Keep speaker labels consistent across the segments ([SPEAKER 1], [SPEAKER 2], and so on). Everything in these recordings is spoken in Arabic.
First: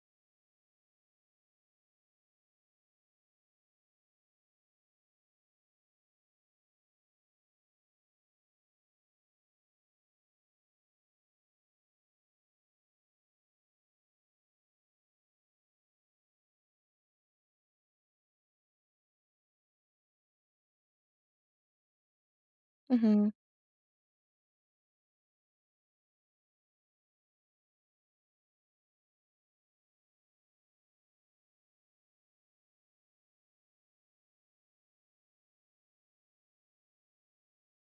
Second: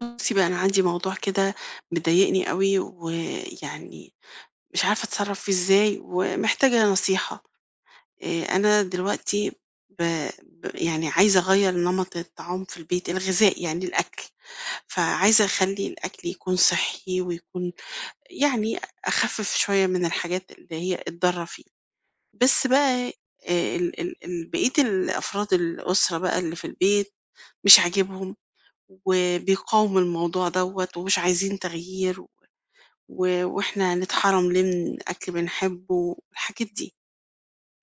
[SPEAKER 1] بُصّي بقى، أنا عندي موضوع كده مضايقني أوي، ويعني مش عارفة أتصرّف فيه إزاي، ومحتاجة نصيحة. أنا دلوقتي ب ب يعني عايزة أغيّر نمط الطعام في البيت، الغذاء يعني الأكل، فعايزة أخلّي الأكل يكون صحّي ويكون يعني أخفّف شوية من الحاجات اللي هي الضارة فيه. بس بقى
[SPEAKER 2] اهم،
[SPEAKER 1] ال ال ال بقية الأفراد الأسرة بقى اللي في البيت مش عاجبهم، وبيقاوموا الموضوع دوّة، ومش عايزين تغيير. و وإحنا هنتحرم ليه من أكل بنحبه الحاجات دي،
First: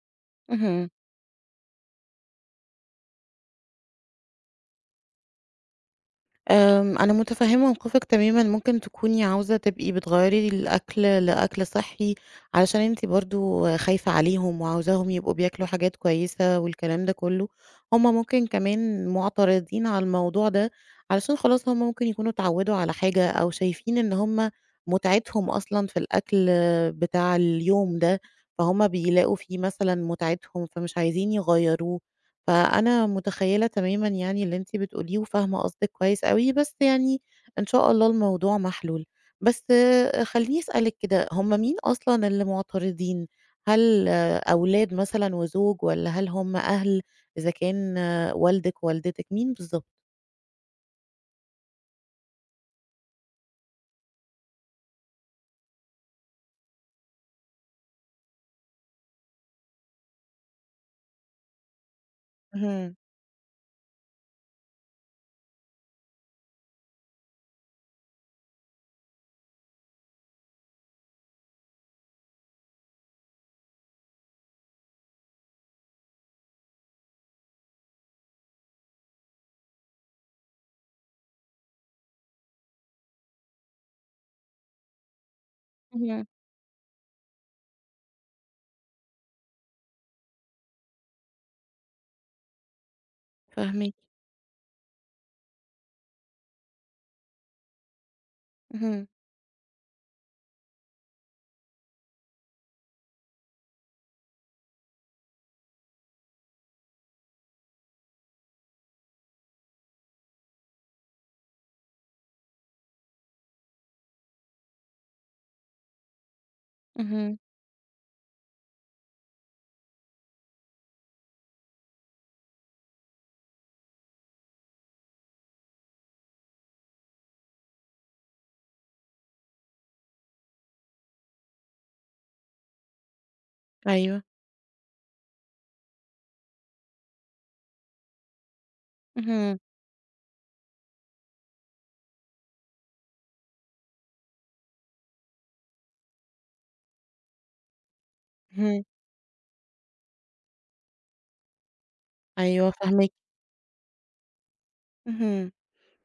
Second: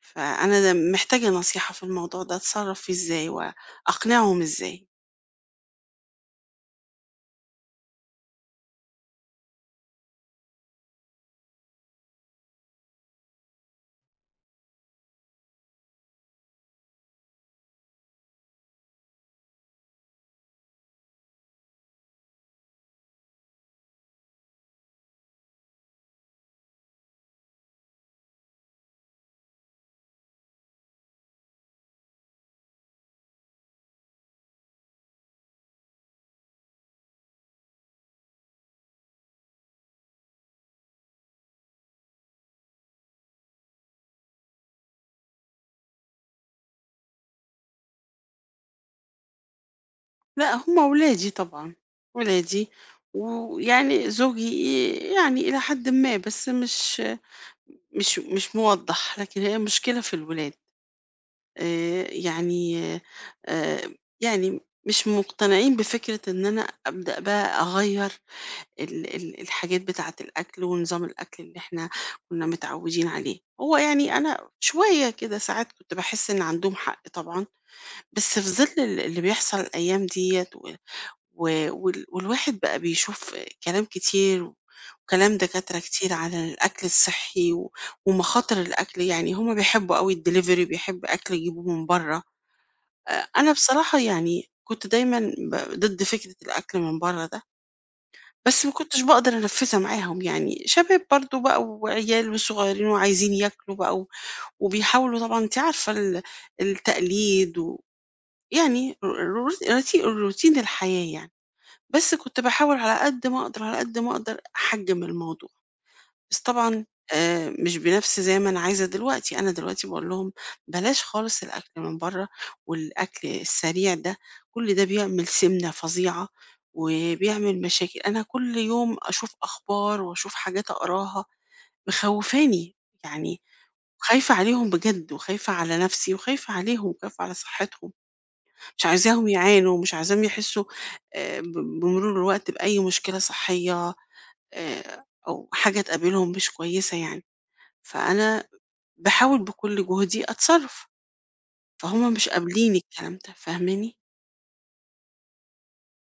[SPEAKER 1] فأنا
[SPEAKER 2] اهم.
[SPEAKER 1] محتاجة نصيحة في الموضوع ده أتصرّف فيه إزاي وأقنعهم إزاي؟
[SPEAKER 2] أنا متفهمة موقفِك تمامًا، ممكن تكوني عاوزة تبقي بتغيّري الأكل لأكل صحّي، علشان أنتِ برضه خايفة عليهم وعاوزاهم يبقوا بياكلوا حاجات كويسة والكلام ده كلّه، هُم ممكن كمان مُعترضين على الموضوع ده، علشان خلاص هُم ممكن يكونوا اتعوّدوا على حاجة أو شايفين إن هُم مُتعتهم أصلًا في الأكل بتاع اليوم ده، فهُم بيلاقوا فيه مثلًا مُتعتهم، فمش عايزين يغيّروه. فأنا متخيّلة تمامًا يعني اللي أنتِ بتقوليه وفاهمة قصدِك كويس أوي، بس يعني إن شاء الله الموضوع محلول. بس خلّيني أسألِك كده، هم مين أصلًا اللي معترضين؟ هل أولاد مثلًا وزوج والّا هل هم أهل، إذا كان والدِك ووالدتِك، مين بالضبط؟
[SPEAKER 1] لأ هم ولادي طبعًا، ولادي ويعني زوجي يعني إلى حدٍ ما، بس مش موضّح، لكن هي المشكلة في الولاد آآ، يعني
[SPEAKER 2] اهم،
[SPEAKER 1] آآ، يعني مش مقتنعين بفكرة إن أنا أبدأ بقى أغيّر ال ال الحاجات بتاعة الأكل ونظام الأكل اللي إحنا كنا متعودين عليه. هو يعني أنا شوية كده ساعات كنت باحس إن عندهم حق طبعًا، بس في ظل اللي بيحصل الأيام ديّة و و وال والواحد بقى بيشوف كلام كتير وكلام دكاترة كتير
[SPEAKER 2] اهم،
[SPEAKER 1] على الأكل الصحّي ومخاطر الأكل، يعني هم بيحبوا أوي الdelivery بيحب أكل يجيبوه من برّه. أ أنا
[SPEAKER 2] فاهماكِ.
[SPEAKER 1] بصراحة يعني كنت دايمًا ضد فكرة الأكل من برّه ده. بس ما كنتش
[SPEAKER 2] اهم،
[SPEAKER 1] باقدر أنفّذها معاهم يعني، شباب برضه بقى وعيال وصغيّرين وعايزين ياكلوا بقى وبيحاولوا طبعًا أنتِ عارفة التقليد ويعني ر ر روتي روتين الحياة يعني، بس كنت باحاول على قد ما أقدر، على قد ما أقدر أحجّم الموضوع. بس طبعًا
[SPEAKER 2] اهم،
[SPEAKER 1] مش بنَفْس زي ما أنا عايزة دلوقتي. أنا دلوقتي باقول لهم بلاش خالص الأكل من برّه والأكل السريع ده، كل ده بيعمل سِمنة فظيعة وبيعمل مشاكل. أنا كل يوم أشوف أخبار وأشوف حاجات أقراها مخوّفاني، يعني
[SPEAKER 2] أيوه.
[SPEAKER 1] خايفة عليهم بجد وخايفة على نَفْسي وخايفة عليهم وخايفة على صحّتهم، مش عايزاهم
[SPEAKER 2] اهم،
[SPEAKER 1] يعانوا ومش عايزاهم يحسّوا ب بمرور الوقت بأي مشكلة صحّية أو حاجة تقابلهم مش كويسة يعني. فأنا
[SPEAKER 2] اهم.
[SPEAKER 1] باحاول بكل جهدي أتصرّف، فهُم مش
[SPEAKER 2] أيوه
[SPEAKER 1] قابلين
[SPEAKER 2] فاهماكِ.
[SPEAKER 1] الكلام ده، فاهماني؟
[SPEAKER 2] اهم.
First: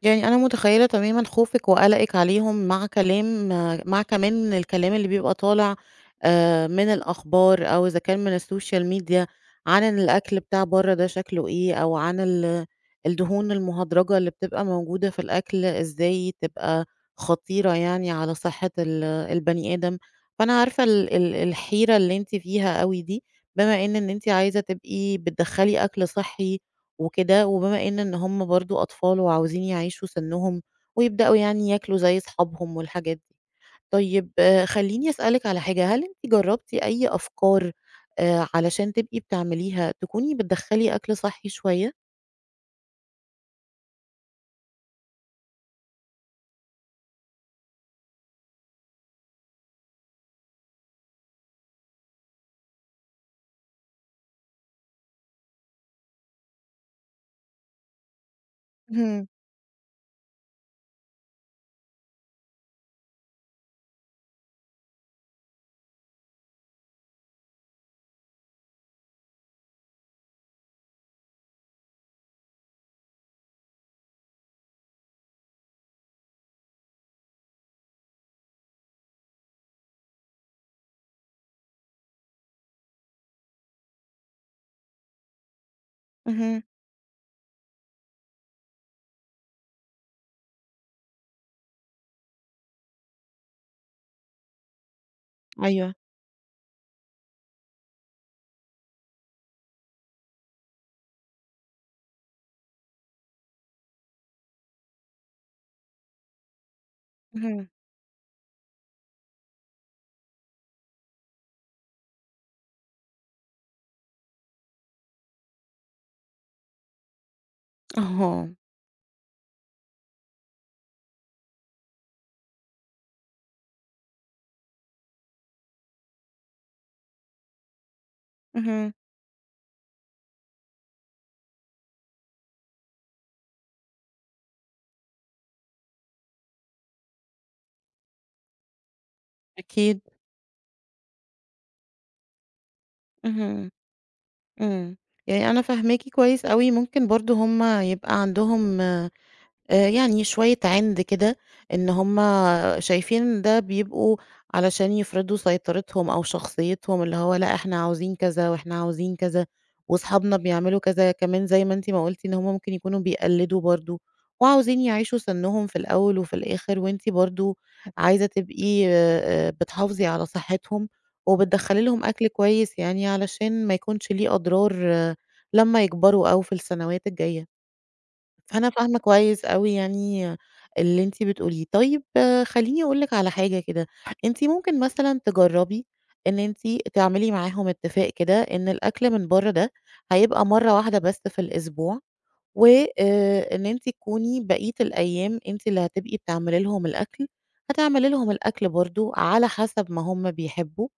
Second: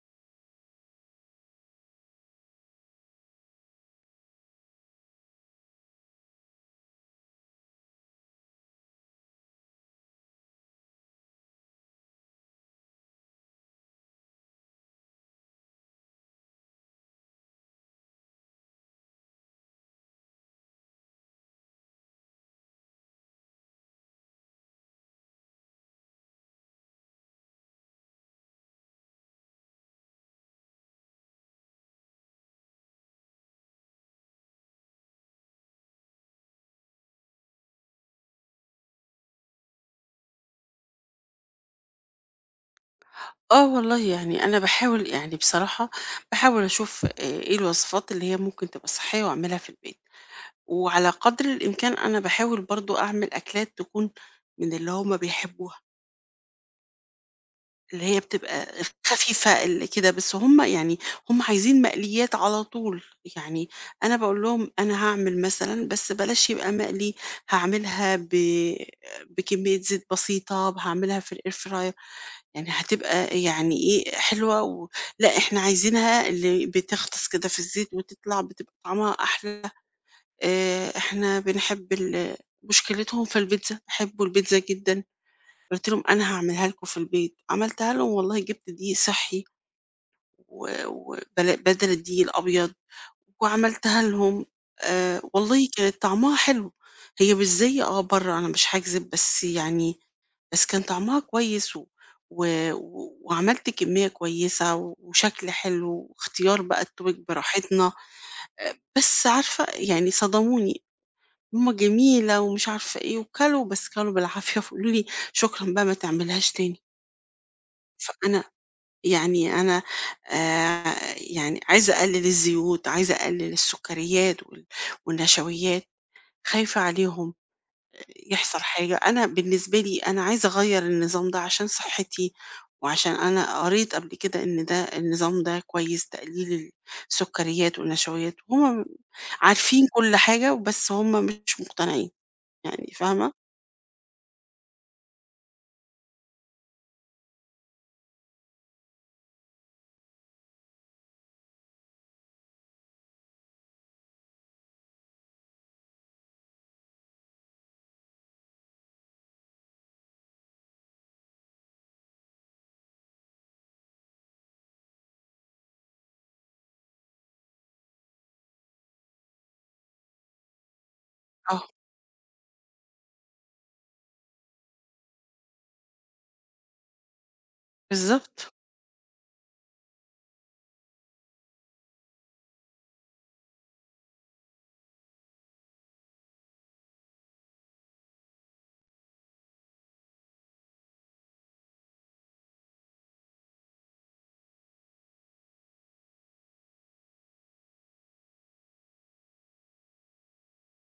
[SPEAKER 2] يعني أنا متخيّلة تمامًا خوفِك وقلقِك عليهم مع كمان الكلام اللي بيبقى طالع من الأخبار أو إذا كان من السوشيال ميديا عن إن الأكل بتاع برّه ده شكله إيه، أو عن الدهون المهدرجة اللي بتبقى موجودة في الأكل إزاي تبقى خطيرة يعني على صحة البني آدم، فأنا عارفة ال ال الحيرة اللي أنتِ فيها أوي دي، بما إن أنتِ عايزة تبقي بتدخّلي أكل صحّي وكده، وبما إن هُم برضه أطفال وعاوزين يعيشوا سِنّهم، ويبدأوا يعني ياكلوا زي أصحابهم والحاجات دي. طيب خلّيني أسألِك على حاجة، هل أنتِ جرّبتِ أي أفكار علشان تبقي بتعمليها تكوني بتدخّلي أكل صحّي شوية؟
[SPEAKER 1] آه والله، يعني أنا باحاول يعني بصراحة باحاول أشوف إيه الوصفات اللي هي ممكن تبقى صحية وأعملها في البيت، وعلى قدر الإمكان أنا باحاول برضه أعمل أكلات تكون من اللي هُم بيحبوها. اللي هي بتبقى
[SPEAKER 2] اهم،
[SPEAKER 1] خفيفة اللي كده، بس هُم عايزين مقليات على طول. يعني أنا باقول لهم أنا هاعمل مثلًا بس بلاش يبقى مقلي، هاعملها بكمية زيت بسيطة، هاعملها في الair fryer يعني هتبقى يعني إيه، حلوة لأ إحنا عايزينها اللي بتغطس كده في الزيت وتطلع بتبقى طعمها أحلى. إحنا بنحب مشكلتهم في البيتزا، بيحبوا البيتزا جدًا. قُلت لهم: "أنا
[SPEAKER 2] اهم،
[SPEAKER 1] هاعملها لكم في البيت." عملتها لهم والله جِبت دقيق صحّي و بدل الدقيق الأبيض وعملتها لهم. والله
[SPEAKER 2] أيوه.
[SPEAKER 1] كانت طعمها حلو، هي مش زي برّه أنا مش هاكذب، بس كان طعمها كويس و وعملت كمية كويسة وشكل حلو واختيار بقى الtonic
[SPEAKER 2] اهم.
[SPEAKER 1] براحتنا. بس عارفة يعني صدموني، "ماما جميلة." ومش عارفة إيه وكلوا، بس كلوا بالعافية فقالوا لي: "شكرًا بقى ما تعملهاش تاني." فأنا
[SPEAKER 2] أها،
[SPEAKER 1] يعني أنا يعني عايزة أقلل الزيوت، عايزة أقلل السكريات والنشويات، خايفة عليهم يحصل
[SPEAKER 2] اهم،
[SPEAKER 1] حاجة. أنا بالنسبة لي أنا عايزة أغيّر النظام ده عشان صحتي، وعشان أنا قريت قبل كده إن ده النظام ده كويس، تقليل السكريات والنشويات، وهُم عارفين
[SPEAKER 2] أكيد،
[SPEAKER 1] كل حاجة، بس هُم مش مقتنعين، يعني فاهمة؟
[SPEAKER 2] اهم، إمم. يعني أنا فاهماكِ كويس أوي، ممكن برضه هُم يبقى عندهم يعني شوية عِند كده، إن هُم شايفين إن ده بيبقوا علشان يفرضوا سيطرتهم أو شخصيتهم، اللي هو لأ إحنا عاوزين كذا، وإحنا عاوزين كذا، وأصحابنا بيعملوا كذا، كمان زي ما أنتِ ما قُلتِ إن هُم ممكن يكونوا بيقلّدوا برضه، وعاوزين يعيشوا سنّهم في الأول وفي الآخر، وأنتِ برضه عايزة تبقي بتحافظي على صحتهم،
[SPEAKER 1] آه،
[SPEAKER 2] وبتدخّلي لهم أكل كويس يعني علشان ما يكونش ليه أضرار لمّا يكبروا أو في السنوات الجاية.
[SPEAKER 1] بالضبط.
[SPEAKER 2] فأنا فاهمة كويس أوي يعني اللي أنتِ بتقوليه. طيب خلّيني أقول لِك على حاجة كده، أنتِ ممكن مثلًا تجرّبي إن أنتِ تعملي معاهم اتفاق كده إن الأكل من برّه ده هيبقى مرّة واحدة بس في الأسبوع، و إن أنتِ تكوني بقية الأيام أنتِ اللي هتبقي بتعملي لهم الأكل، هتعملي لهم الأكل برضه على حسب ما هم بيحبوا،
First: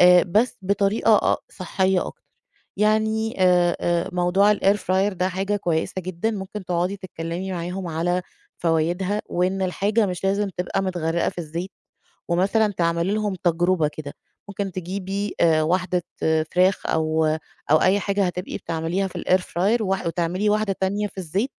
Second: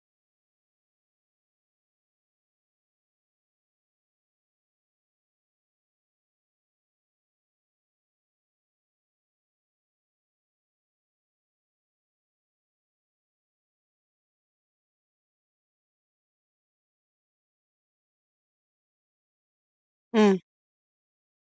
[SPEAKER 2] بس بطريقة صحية أكتر. يعني موضوع الair fryer ده حاجة كويسة جدًا، ممكن تقعدي تتكلمي معاهم على فوايدها، وإن الحاجة مش لازم تبقى متغرقة في الزيت. ومثلًا تعملي لهم تجربة كده، ممكن تجيبي واحدة فراخ أو أي حاجة هتبقي بتعمليها في الair fryer
[SPEAKER 1] إمم،
[SPEAKER 2] وتعملي واحدة تانية في الزيت،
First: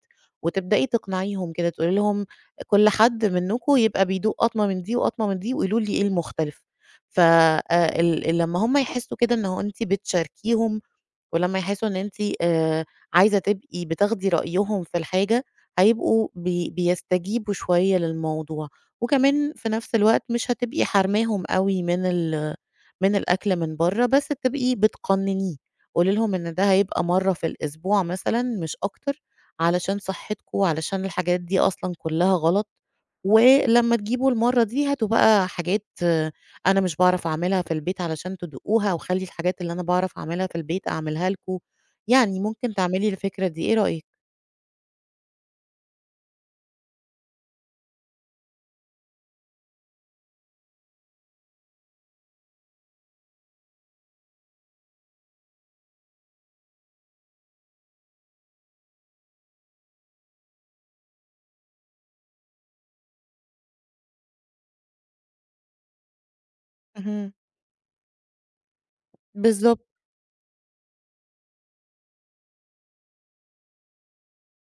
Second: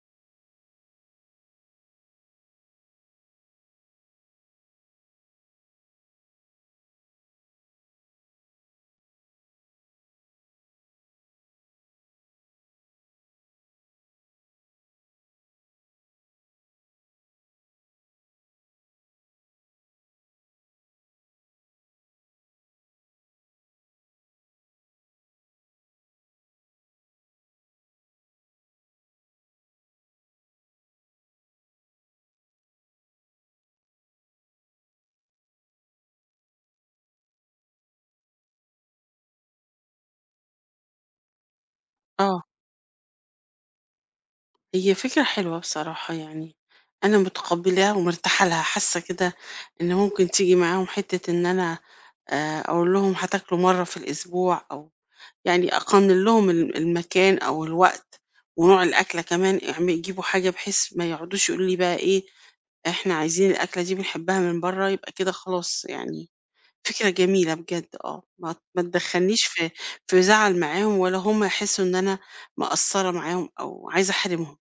[SPEAKER 2] وتبدئي تقنعيهم كده تقولي لهم كل حد منكم يبقى بيدوق قطمة من دي وقطمة من دي وقولوا لي إيه المختلف. ف ال لمّا هم يحسوا كده إن هو أنتِ بتشاركيهم ولمّا يحسّوا إن أنتِ آآ عايزة تبقي بتاخدي رأيهم في الحاجة، هيبقوا بيستجيبوا شوية للموضوع، وكمان في نفس الوقت مش هتبقي حارماهم أوي من الأكل من برّه، بس تبقي بتقنّنيه، قولي لهم إن ده هيبقى مرّة في الأسبوع مثلًا مش أكتر، علشان صحتكم، علشان الحاجات دي أصلًا كلّها غلط، ولمّا تجيبوا المرّة دي هاتوا بقى حاجات أنا مش باعرف أعملها في البيت علشان تدوقوها وخلّي الحاجات اللي أنا باعرف أعملها في البيت أعملها لكم، يعني
[SPEAKER 1] آه.
[SPEAKER 2] ممكن تعملي الفكرة دي، إيه رأيك؟
[SPEAKER 1] هي فكرة حلوة بصراحة يعني أنا متقبلاها ومرتاحة لها حاسة كده إن ممكن تيجي معاهم حتة إن أنا أقول لهم هتاكلوا مرة في الأسبوع أو يعني أقنن لهم المكان أو الوقت ونوع الأكلة كمان يجيبوا حاجة بحيث ما يقعدوش يقولوا لي بقى إيه إحنا عايزين الأكلة دي بنحبها من بره يبقى كده خلاص، يعني فكرة
[SPEAKER 2] اهم،
[SPEAKER 1] جميلة بجد. اه ما تدخلنيش في
[SPEAKER 2] بالضبط.
[SPEAKER 1] في زعل معاهم ولا هم يحسوا إن أنا مقصرة معاهم أو عايزة أحرمهم.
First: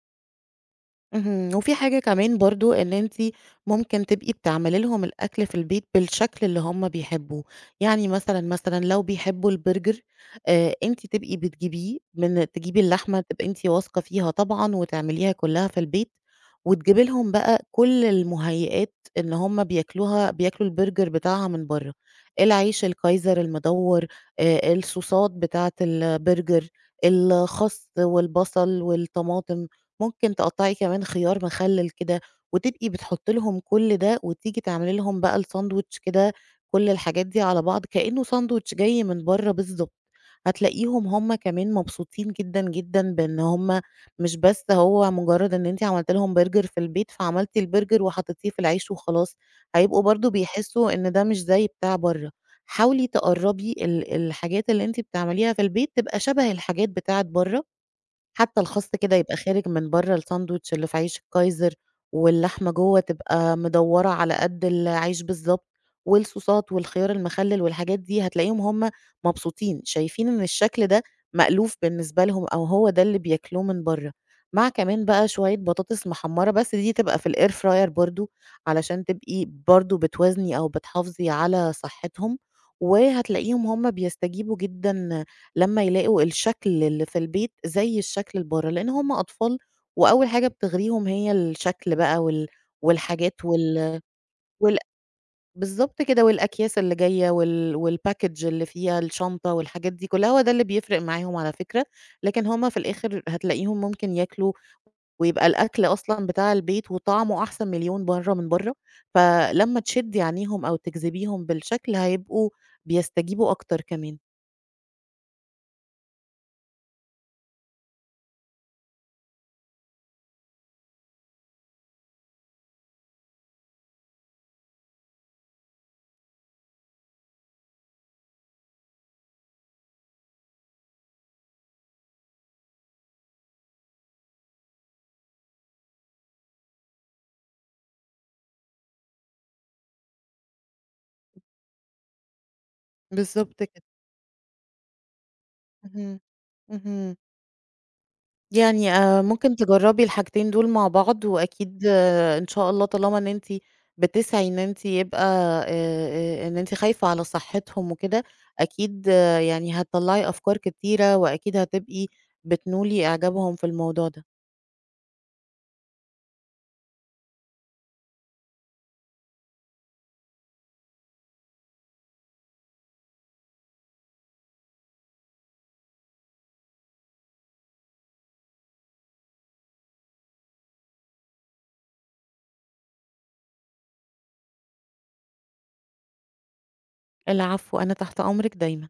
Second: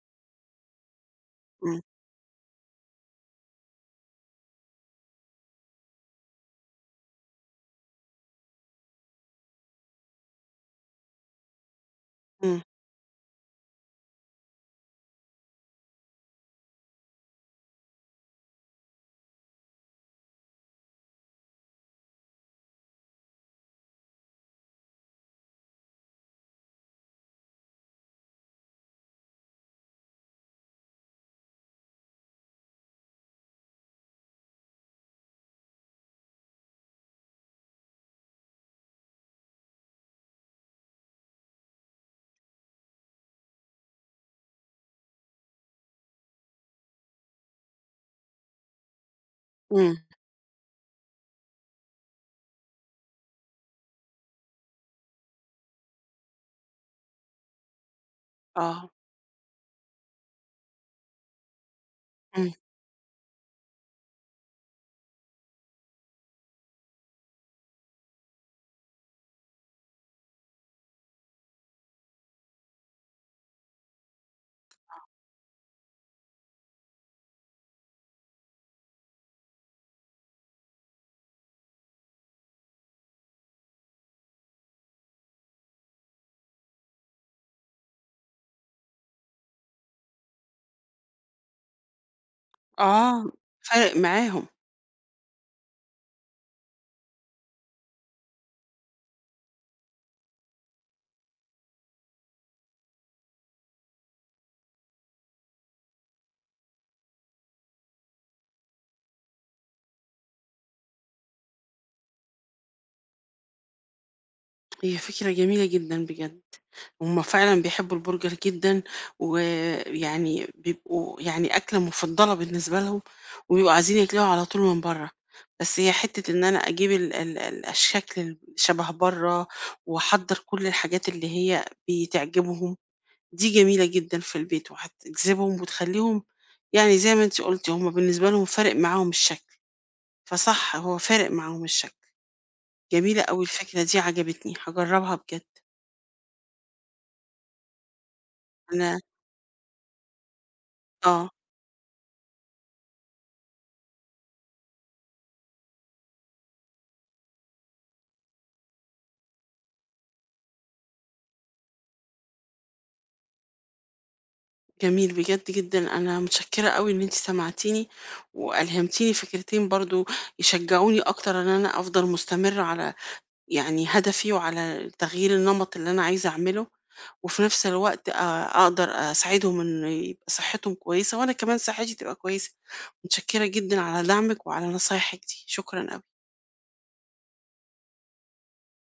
[SPEAKER 2] اهم. وفي
[SPEAKER 1] إمم.
[SPEAKER 2] حاجة كمان برضه إن أنتِ ممكن تبقي بتعملي لهم الأكل في البيت بالشكل اللي هم بيحبوه، يعني مثلًا، لو بيحبوا البرجر أنتِ تبقي بتجيبيه من
[SPEAKER 1] إمم،
[SPEAKER 2] تجيبي اللحمة تبقي أنتِ واثقة فيها طبعًا وتعمليها كلها في البيت، وتجيبي لهم بقى كل المهيئات إن هم بياكلوها بياكلوا البرجر بتاعها من برّه، العيش الكايزر المدوّر، الصوصات بتاعة البرجر، الخس والبصل والطماطم. ممكن تقطّعي كمان خيار مخلل كده، وتبقي بتحطّي لهم كل ده، وتيجي تعملي لهم بقى الساندويتش كده كل الحاجات دي على بعض كإنه ساندويتش جاي من برّه بالضبط، هتلاقيهم هُم كمان مبسوطين جدًا، بإن هُم مش بس هو مجرّد إن أنتِ عملتِ لهم برجر في البيت، فعملتِ البرجر وحطيتيه في العيش وخلاص،
[SPEAKER 1] إمم،
[SPEAKER 2] هيبقوا برضه بيحسّوا إن ده مش زي بتاع برّه. حاولي تقرّبي الحاجات اللي أنتِ بتعمليها في البيت تبقى شبه الحاجات بتاعة برّه، حتى
[SPEAKER 1] آه،
[SPEAKER 2] الخاص كده يبقى خارج من برّه الساندويتش اللي في عيش الكايزر،
[SPEAKER 1] إمم،
[SPEAKER 2] واللحمة جوّه تبقى مدوّرة على قد العيش بالضبط، والصوصات والخيار المخلل والحاجات دي هتلاقيهم هُم مبسوطين، شايفين إن الشكل ده مألوف بالنسبة لهم أو هو ده اللي بياكلوه من برّه، مع كمان بقى شوية بطاطس محمّرة بس دي تبقى في الair fryer برضه، علشان تبقي برضه بتوازني أو بتحافظي على صحتهم، وهتلاقيهم هُم بيستجيبوا جدًا لمّا يلاقوا الشكل اللي في البيت زي الشكل اللي برّه، لإن هم أطفال وأول حاجة بتغريهم هي الشكل بقى
[SPEAKER 1] آه،
[SPEAKER 2] والحاجات
[SPEAKER 1] فارق
[SPEAKER 2] وال
[SPEAKER 1] معاهم.
[SPEAKER 2] وال بالضبط كده، والأكياس اللي جاية والpackage اللي فيها الشنطة والحاجات دي كلّها، هو ده اللي بيفرق معاهم على فكرة، لكن هم في الآخر هتلاقيهم ممكن ياكلوا ويبقى الأكل أصلًا بتاع البيت وطعمه أحسن مليون مرّة من برّه، فلمّا تشدّي عينيهم أو تجذبيهم بالشكل هيبقوا بيستجيبوا أكتر كمان.
[SPEAKER 1] هي فكرة جميلة جدًا بجد، هُم فعلًا بيحبوا البرجر جدًا، ويعني بيبقوا يعني أكلة مفضلة بالنسبة لهم، وبيبقوا عايزين ياكلوها على طول من برّه، بس هي حتة إن أنا أجيب ال ال ال الشكل شبه برّه، وأحضّر كل الحاجات اللي هي بتعجبهم، دي جميلة جدًا في البيت، وهتجذبهم وتخلّيهم، يعني زي ما أنتِ قُلتِ هُم بالنسبة لهم فارق معاهم الشكل، فصح هو فارق معاهم الشكل. جميلة أوي
[SPEAKER 2] بالضبط
[SPEAKER 1] الفكرة
[SPEAKER 2] كده.
[SPEAKER 1] دي عجبتني، هاجرّبها بجد.
[SPEAKER 2] اهم. اهم. يعني
[SPEAKER 1] أنا
[SPEAKER 2] ممكن تجرّبي الحاجتين دول مع بعض،
[SPEAKER 1] آه،
[SPEAKER 2] وأكيد إن شاء الله طالما إن أنتِ بتسعي إن أنتِ يبقى إن أنتِ خايفة على صحتهم وكده، أكيد يعني هتطلّعي أفكار كتيرة، وأكيد هتبقي بتنولي إعجابهم في الموضوع ده.
[SPEAKER 1] جميل بجد جدًا، أنا متشكرة أوي إن أنتِ سمعتيني وألهمتيني فكرتين برضه يشجعوني أكتر إن أنا أفضل مستمرة على يعني هدفي وعلى تغيير النمط اللي أنا عايزة أعمله، وفي نفس الوقت أقدر أساعدهم إن يبقى صحتهم كويسة وأنا كمان صحتي تبقى كويسة. متشكرة جدًا على دعمِك وعلى نصايحِك دي، شكرًا أوي.
[SPEAKER 2] العفو، أنا تحت أمرِك دايمًا.